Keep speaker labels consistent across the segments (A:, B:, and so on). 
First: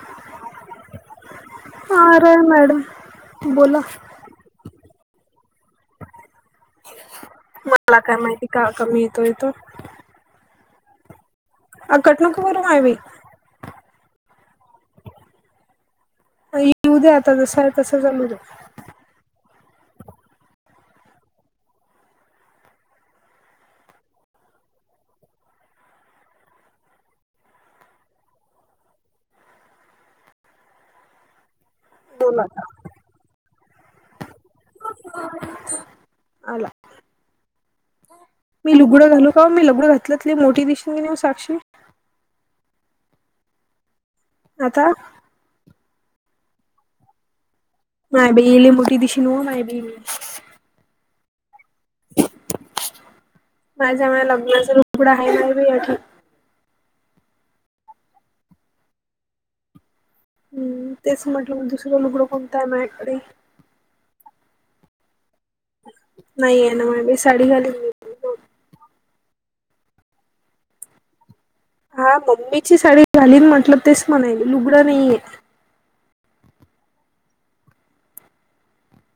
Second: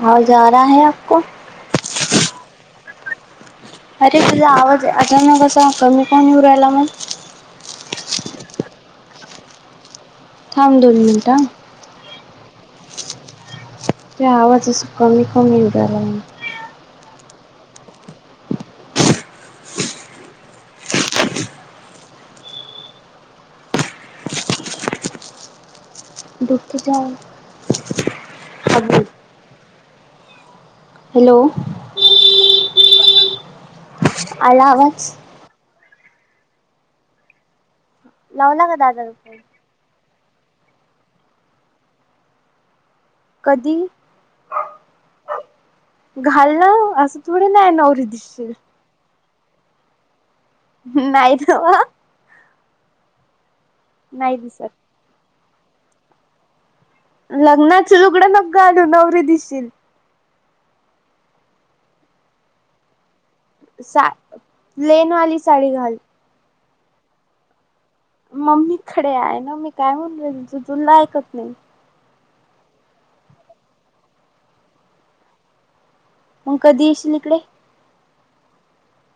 A: आवाज आ रहा है, आपको?
B: आ रहा है मॅडम, बोला.
A: अरे तुझा आवाज अचानक असा कमी काऊण येऊ राहीला मग?
B: मला काय माहिती? का कमी येतोय तो?
A: थांब दोन मिनटं, आ.
B: अ कट नको करू, माया बाई.
A: ते आवाज, असा कमी कमी येवू राहीलाय मग.
B: येऊ दे आता, जसं आहे तसं चालू दे.
A: डुबते जाऊ. [unintelligible] हॅलो.
B: बोल आता
A: आला आवाज
B: आला.
A: लावला
B: मी
A: का
B: लुगडं
A: दादा
B: घालू
A: फोन
B: का मी लुगडं घातल तरी मोठी दिशीन साक्षी.
A: कधी?
B: आता.
A: घालव असं थोडी नाय नव
B: नाय बाई लय मोठी दिशिन ओ नाय बाई मी.
A: नाय तवा
B: माझ्या जवळ
A: नाही
B: लग्नाचं
A: दिसत
B: लुगड हाय नाय बाय अजून.
A: लग्नाच लुगडं नको घालू नवरी दिसशील.
B: हम्, तेच म्हटलं मग दुसरं लुगडं कोणताय मायाकडे
A: सा प्लेन वाली साडी घाल.
B: नाही ए ना मायाकडे साडी घालीन मी.
A: मम्मीकडे आहे ना मी काय म्हणू राहिली त तुला ऐकत नाय.
B: हा मम्मीची साडी घालीन म्हटलं तेच म्हणायले लुगडं नाहीये.
A: मग कधी येशील इकडे?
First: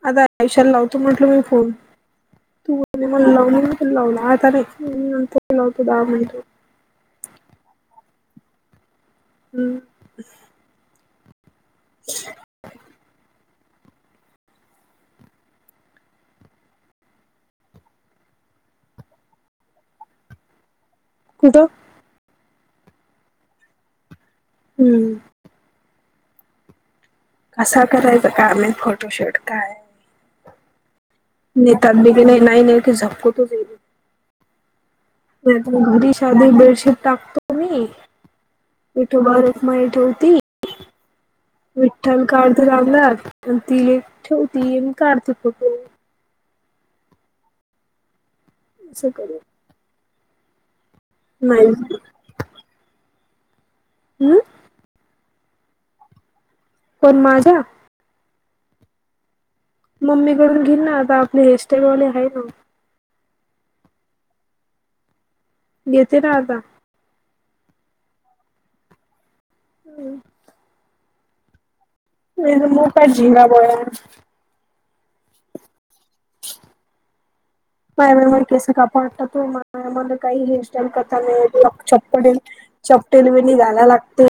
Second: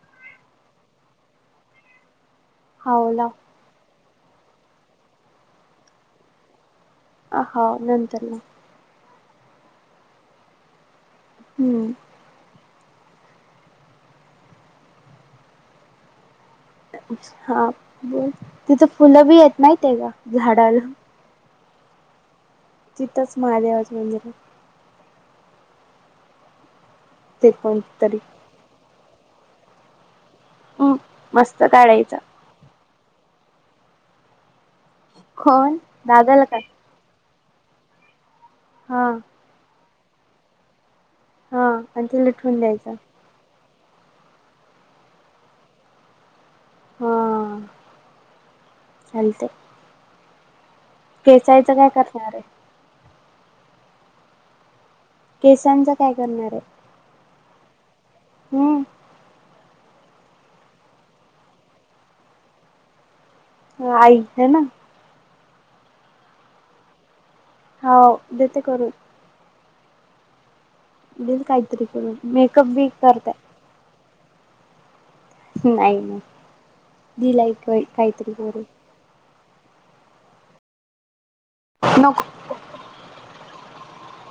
B: आता आयुष्याला लावतो म्हटल मी फोन तू बोलली
A: हाव लाव
B: म्हणून लावली नाय. लावला तरी नंतर लावतो दहा मिनिटान.
A: आ -हा नंतर न.
B: हम्.
A: हम्म.
B: [inaudible]
A: हा बोल तिथं फुलं बी येत माहिताय का झाडाला?
B: कुठं?
A: तिथंच महादेवाचं मंदिरात.
B: हम्म.
A: ते
B: आसा
A: कोणतरी
B: करायचा का आम्ही फोटोशूट काय?
A: [unintelligible]
B: नीता आंबी
A: काढायचा
B: बी नाय नाय ती [inaudible]
A: कोण
B: घरी
A: दादाला
B: साधी
A: काय
B: बेडशीट टाकतो मी.
A: हा
B: विठुबा रखुमाई ठेवती
A: हा आणि
B: विठ्ठल
A: ते
B: कावा
A: लटवून
B: तरी
A: द्यायचं
B: लावणार. अन् ती ठेवती न काढती फोटो.
A: हा.
B: स करू. नाही
A: केचायच काय
B: हम्म?
A: करणार आय?
B: हम्म?
A: केसांच काय करणाराय?
B: पण माझ्या?
A: हम्.
B: मम्मी कडून घीन ना आता आपले हेरस्टाईल वाले हाय ना.
A: हो आई त्या ना?
B: घेतेत आता.
A: हाव देते करून.
B: हम्.
A: देना काहीतरी करून, मेकअप बी
B: मोठा
A: करत्या.
B: [inaudible]
A: नाही नाही दिलायक व्हय
B: माय माय केस कापाटत वं माय, मले काही हेअरस्टाईल करता नही येत. लकछ
A: नको
B: पडेल चपटेल वेणी घालाया लागते,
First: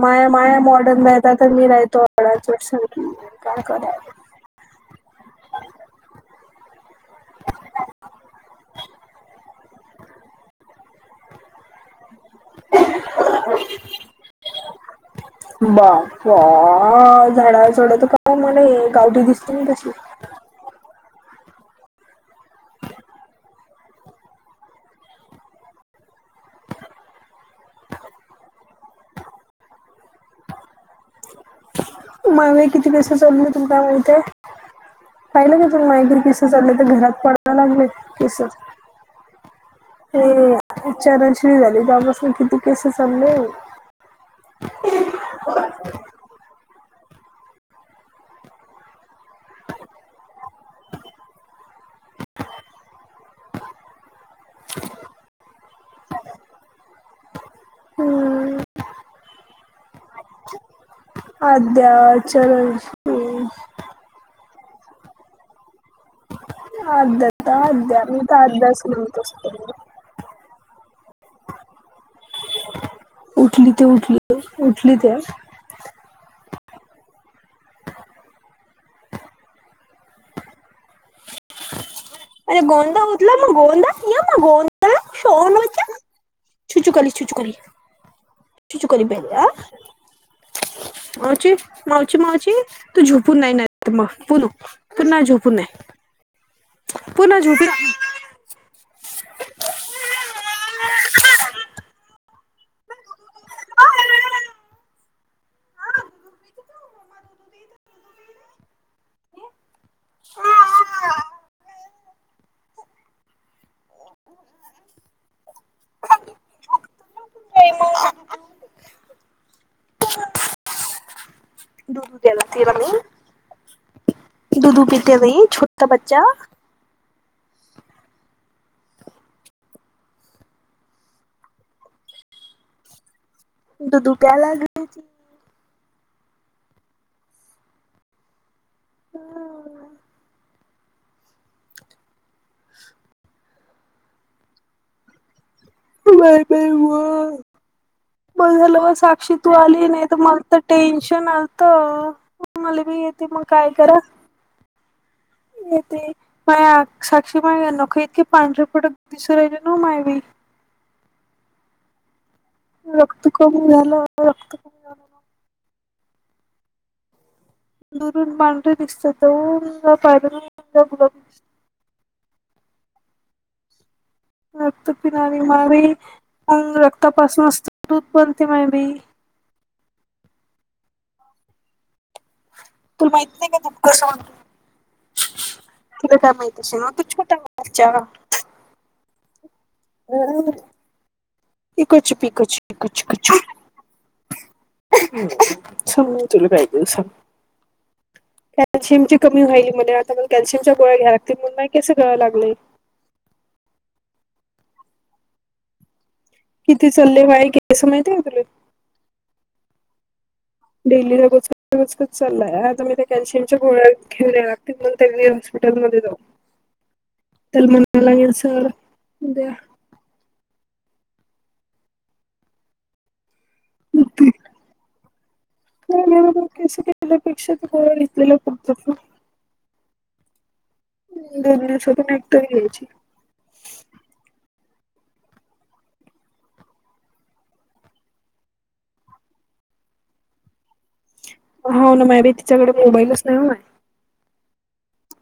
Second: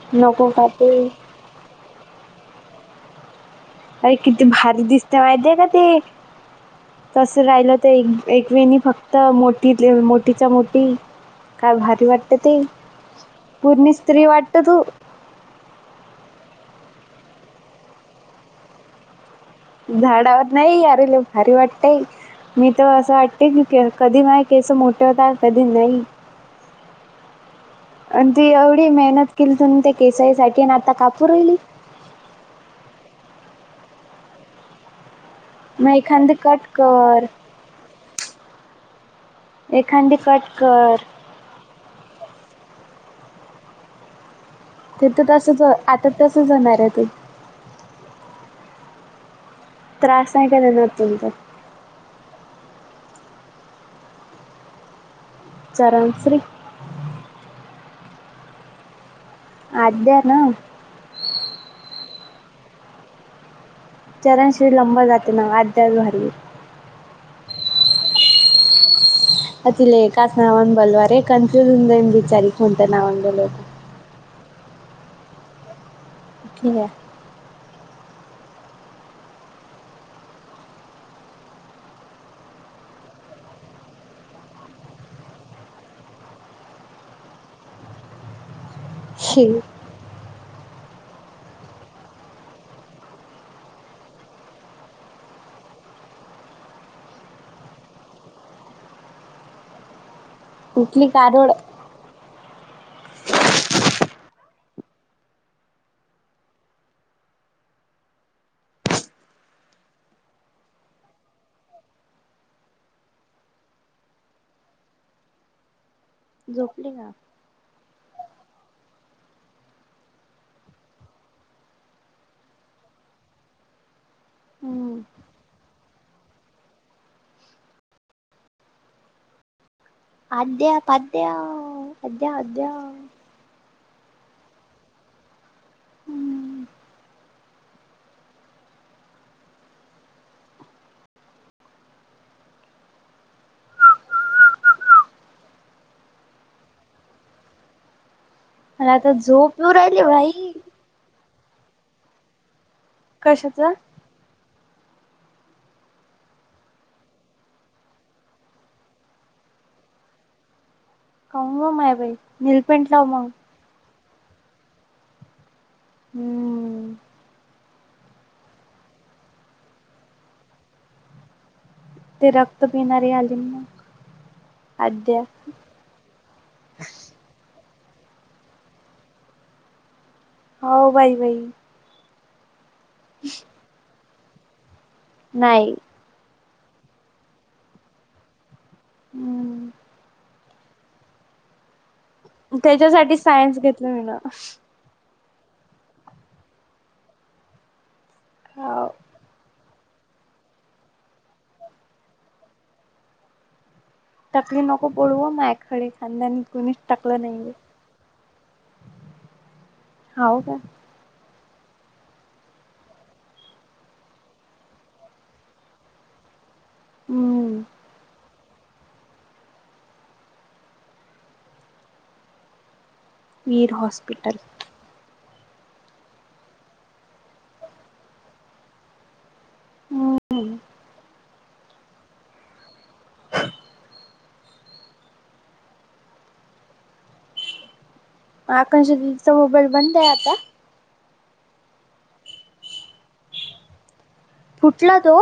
B: माया
A: नको
B: माया
A: का ते
B: मॉडर्न राहतात तर मी नाही तो अडाणचोट [unintelligible] करा.
A: अरे किती भारी दिसते माहितीे का ते. तसं राहिलं तर, एक एकवेणी फक्त मोठीतल्या मोठीच्या मोठी काय भारी वाटतं ते, पूर्णि स्त्री वाटतं तू.
B: बाप्पा झाडावर चढवतो का मले हे गावठी दिस
A: झाडावर नही अरे लई भारी वाटतंय. मी तं असं वाटते की, कधी माहे केस मोठे होतात कधी नही. आणि ती एवढी मेहनत केली तुणी त्या केसाईसाठी आणि आता कापू राहिली?
B: मागे किती पैसे जमले तुला काय माहिते? पाहिलं का तुनं
A: मग
B: माहे
A: एखादी
B: केस
A: कट
B: चालले तर, घरात
A: कर
B: पडायला लागलेत केसं.
A: एखादी
B: ते
A: कट कर
B: एक चरणश्री झाली, तेव्हापासून किती केस चालले.
A: ते तं तसंच आता तसंच व्हणारे ते. त्रास आहे का देणार तुमचा?
B: [inaudible]
A: चारणश्री?
B: हम्म
A: आद्या ना?
B: आद्या, चरणश्री
A: चरणश्री लंबा जाते ना वं, आद्याच भारीये.
B: आद्या तं आद्या. तर आद्याच म्हणत असतो
A: अ तिले एकाच नावाने बोलवा रे, कन्फ्युज होऊन जाईन बिचारी कोणत्या नावाने बोलवता.
B: ती उठली, उठली त्याज
A: उठली का?
B: अरे गोंदा उथला मं गोंदा, यमा गोंदा शोनूचा. छुछू कली, छुछू कली, छुछू कली बेनद्या.
A: आहे
B: आछी मावछी मावछी तू झुपून नाही ना तं पुनं पुन्हा झोपूनये, पुन्हा झोपी
A: कुठली का रड
B: [unintelligible] [inaudible]
A: झोपली का?
B: [unintelligible] दुधू द्याला तिला मी दुदु
A: हम्म
B: पीते बई छोटा बच्चा.
A: आद्या फाद्या, आद्या आद्या.
B: दुदु प्यायला लागलं
A: हम्म
B: [inaudible] [inaudible] बाय... बाई... मघ झालं.
A: मला आता
B: साक्षी तू
A: झोप येऊ
B: आली. नाही तर, मग
A: राहिली
B: तर... टेन्शन आलत. मला बी येते मग
A: कशाच
B: काय करा. य ते पाय साक्षी मा नक, इतके पांढरेपटक दिसू राहिले ना मायवी.
A: हंग... माय बाई. नीलपेंट लाव
B: रक्त
A: मग
B: कमी झालं. रक्त क [inaudible]
A: हम्म....
B: दुरून मांढरी दिसत. पा दित
A: ते रक्त पिणारी [inaudible] आलीिम
B: रक्त पिणारवी माझग रक्तापासूनचते दूध बनते [inaudible] मा बी
A: हो... बाई... बाई
B: तुला माहित नाही. काप
A: नाही...
B: तुला काय माहिश ना. तू छोटाच्या...
A: हम....
B: ह... कक चुपी
A: त्याच्यासाठी सायन्स घेतलं मी ना.
B: स [inaudible] [unintelligible] म चुला पाहिजे स
A: हो
B: कॅल्शियमची कमी व्हायली म. आता मला कॅल्शियमच्या गोळ्या घ्याय लातील, म्हणून नाही कसं कळां लागलंय.
A: तकली नको पोडव [inaudible] मा खडे खांदा्या
B: किती चालले, बाय क असं माहिती आहे. का तुला
A: हो.. हो.. का
B: डेली, रगचगचकच चाललाय. आता मी त्या कॅल्शियमच्या गोळ्या ठेवले लागतील मग, त्यांनी हॉस्पिटलमध्येध्ये जाऊ
A: हम्म.
B: तरल म्हनायलागेल सर. उद्या
A: मीर हॉस्पिटल.
B: म केस केल्यापेक्षाथ [inaudible] इेतलेला फत
A: हम्....
B: दोन्यास पून एकट [inaudible] [inaudible] [inaudible] घ्यायची
A: आकषच होबळ [inaudible] [inaudible] बंद आहे आता
B: हो, ना माी तिच्याकडे मोबाईलच नाही. हो
A: फुटला तो.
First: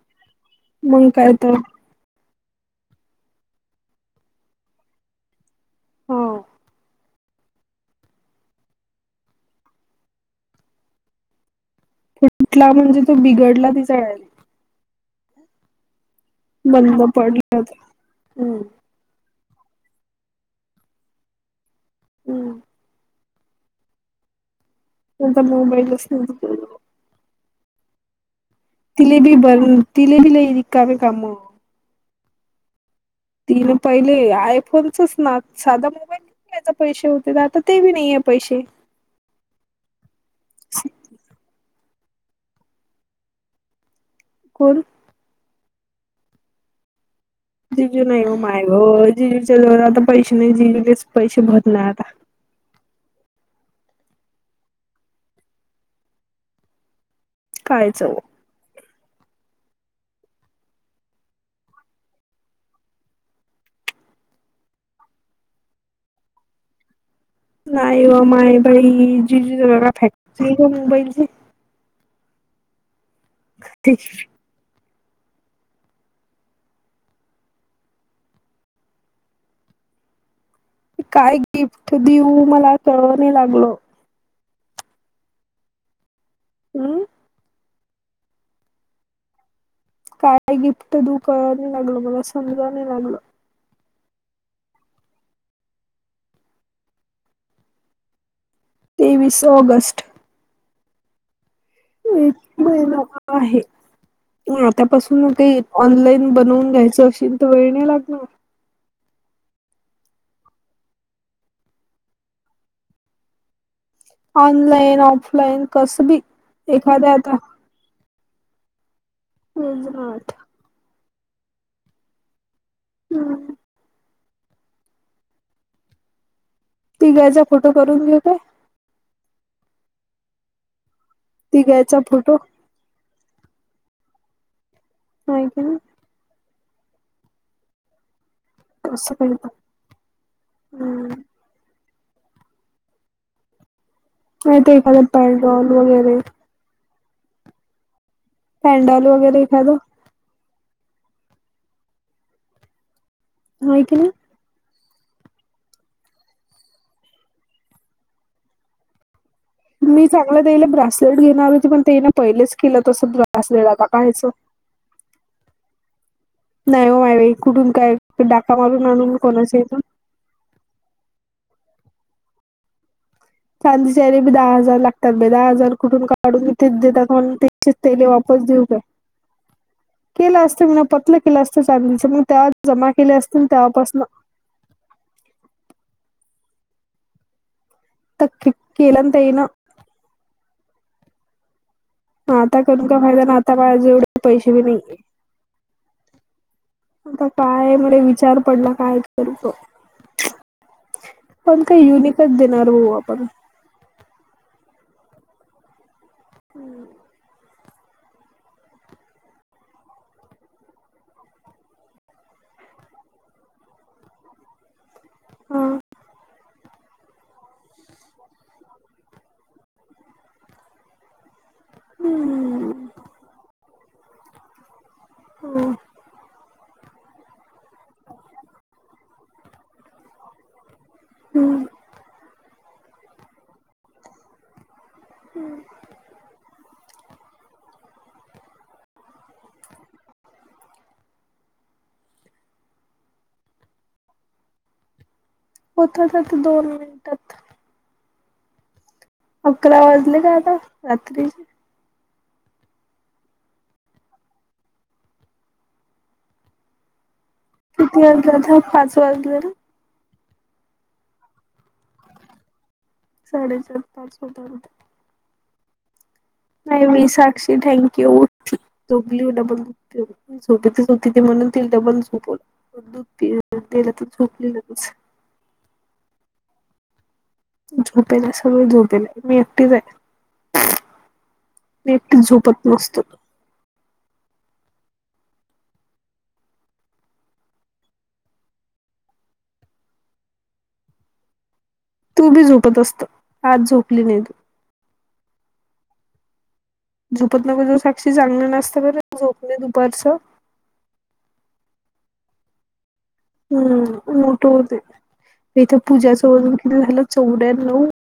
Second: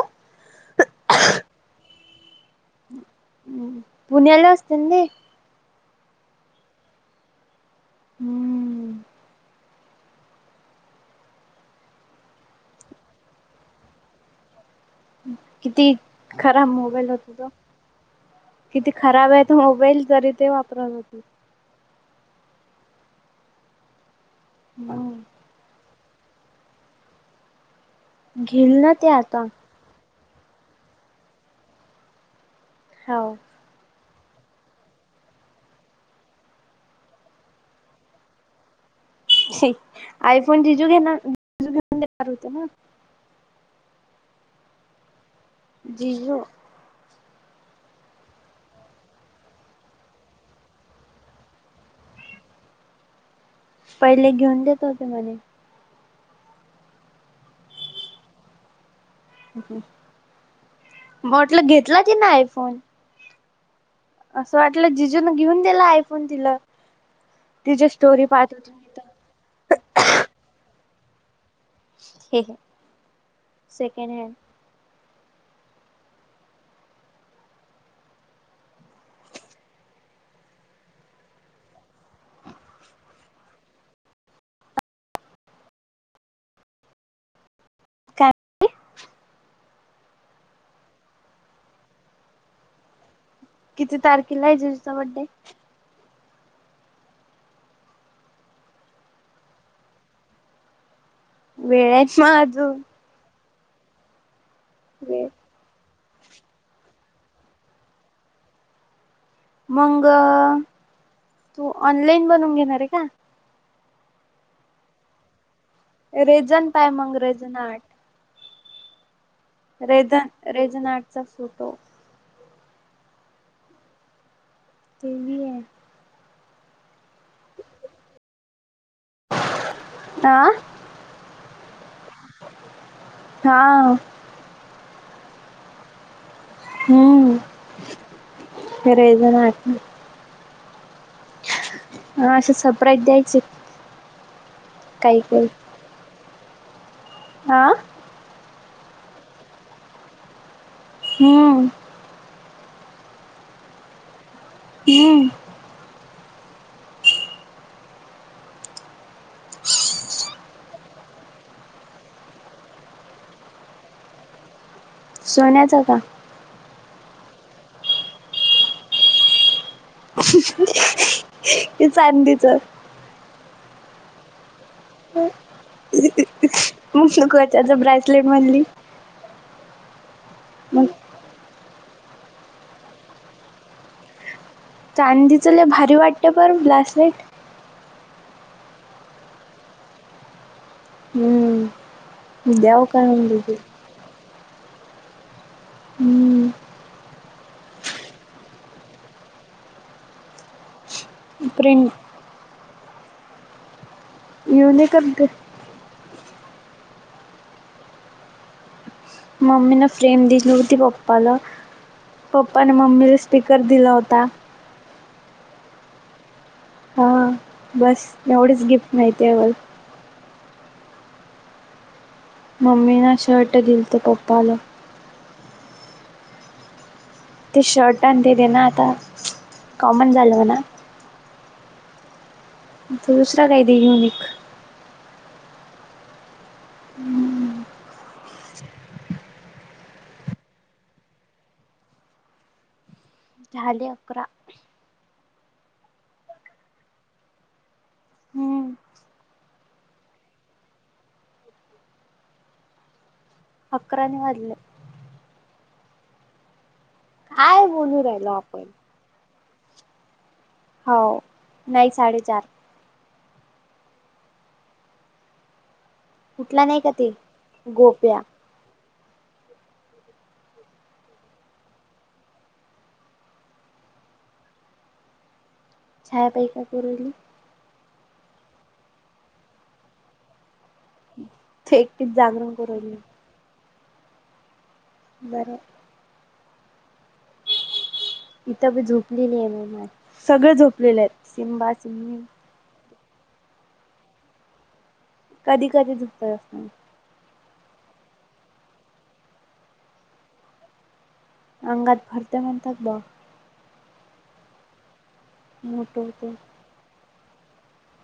B: मग काय तर..
A: ह [inaudible] [inaudible] [inaudible] पुण्याियाला वतं
B: हो....
A: हम्म....
B: कला म् [inaudible] हणजे तो बिघडला ती [inaudible] चळाला
A: किती खराब
B: बंद
A: मोबाईल होतो. तो
B: पडला हम्म
A: किती खराब आहे. तर मोबाईल तरी, ते वापरत होती.
B: हम्...
A: ह....
B: मुंबईलाच [inaudible] [inaudible]
A: घेल ना [inaudible]
B: तलेपी बर [unintelligible] काम
A: हो....
B: तीन पहिले, आयफोनचच ना साधा मोबाईल याचे पैसे होते, आता ते बी नाहीय पैशे.
A: आयफोन जिजू घेणार, जिजू घेऊ देणार होते ना.
B: कोण?
A: जिजु.
B: जिजू नाही हो माय ग, जीजूच्या जवळ आता पैसे नाही, जीजु तेच पैसे भरत नाही आता.
A: पहिले घेऊन देत होते म्हणे.
B: कायचव.
A: म्हटलं घेतला कि नाय आयफोन? असं वाटलं जिजू न घेऊन दिला आयफोन तिला? तिची
B: नाही व
A: स्टोरी पाहत
B: माय
A: होती मी
B: बाई,
A: तर.
B: जिजु ची फॅक्टरी हाय काय मोबाईलची.
A: हे घ्या, सेकड हॅन्ड.
B: काय गिफ्ट देऊ, मला कळव नाही लागल. हम्.
A: [unintelligible]
B: काय गिफ्ट देऊ कळल नाही लागलं, मला समजा नाही लागलं.
A: किती तारखेला आहे जिजुचा बड्डे?
B: तेवीस ऑगस्ट.
A: वेळ आहे
B: एक
A: मग अजून
B: महिनाभर आहे,
A: वेळ
B: आतापासून ते. ऑनलाईन बनवून घ्यायचं अशील तर वेळ नाही लागणार?
A: मग, तू ऑनलाइन बनवून घेणार आहे का?
B: ऑनलाईन, ऑफलाईन कसं बी.
A: रेझन पाय
B: एखाद्या
A: मग
B: आता
A: रेझन आर्ट. रेजन,
B: गुजरात
A: रेजनआर्टचा फोटो.
B: हम्.
A: ते बी हाय.
B: तीग्याचा फोटो करून घेवू काय?
A: आ.
B: तिग्याचा फोटो.
A: हा.
B: काय पण.
A: हम्म, खरे
B: कसं
A: एक
B: काही
A: जण आरती.
B: हम्म.
A: हा असं सरप्राईज द्यायचे.
B: नाही ते एखाद पायजोल वगैरे.
A: आं.
B: सॅंडल वगैरे एखाद.
A: हम्म.
B: हाय कणी.
A: हम.
B: मी चांगलं त्याला ब्रासलेट घेणार होती, पण तेने पहिलेच केलं तसं ब्रासलेट आता कायचं. [unintelligible]
A: सोन्याचं का?
B: नाही हो माई, कुठून काय डाका मारून आणून कोणाच इथून.
A: कि चांदीच?
B: चांदीच याले बी दहा हजार लागत. तबे दहा हजार कुठून काढून, तेच
A: मग
B: देतात म्हूणन
A: नको
B: त्याचेच
A: त्याचं
B: तेले
A: ब्रेसलेट
B: वापस
A: म्हणली
B: देऊ का? केलं असत मी
A: मग
B: पतलं केलं असत चांदीच, मग तेव्हा जमा केले असतील तेवापसन.
A: चांदीच लय भारी वाटते बरं ब्रासलेट.
B: [unintelligible]
A: हम्म
B: ह आता
A: द्याव
B: करून का फायदा नाही
A: म्हणली ती
B: आता [unintelligible] जेवढे पैसे बी नाहीत
A: हम्म
B: आता काय मले विचार पडला काय [unintelligible] त पण काही
A: प्रिंट
B: युनिकच देणार हो आपण.
A: युनिकच दे.
B: हम्
A: मम्मी न फ्रेम दिली होती पप्पाला पप्पा नं मम्मीला स्पीकर दिला होता.
B: हा
A: हा बस एवढेच गिफ्ट माहितीय मला.
B: हम्म
A: मम्मी न शर्ट दिलंत पप्पाल.
B: हम
A: ते शर्ट आणि ते दे ना आता कॉमन झाल ना.
B: हम्म
A: तू दुसरा काही [unintelligible]
B: हम्म
A: झाले अकरा.
B: [unintelligible] दोन मिनटात
A: हम्म
B: अकरा वाजले काय आता रात्रीच.
A: अकरा नाही वाजले. काय
B: किती
A: बोलू राहिलो
B: वाजल्या तर
A: आपण
B: पाच वाजले ना?
A: होव नाही साडेचार.
B: साडेचार, पाच होत आलेत.
A: कुठला
B: नाही
A: का
B: मी
A: ते
B: साक्षी थँंक्यू.
A: गोप्या
B: [unintelligible] झोपेतच होती ती म्हणून [unintelligible] [unintelligible] ती झोपली लगेच
A: छाया [unintelligible]
B: झोपेला सगळं झोपेलय मी एकटीच आहे.
A: ते
B: मी एकटीच
A: जागरण
B: झोपत
A: करू राहिली
B: नसतो.
A: बरंय इथं बी झोपलेली आहे मी मा सगळें झोपलेले आहेत सिमबा सिम्
B: तू बी झोपत असत आज झोपली नाही तू.
A: कधी कधी [unintelligible]
B: झोपत नको जाऊ साक्षी चांगलं नसतं बर झोपणे दुपारचं.
A: अंगात भरते म्हणतात [unintelligible]
B: हम् मोठ होते इथे
A: मोठं
B: पूजा च
A: होते
B: वजन किती झालं [unintelligible]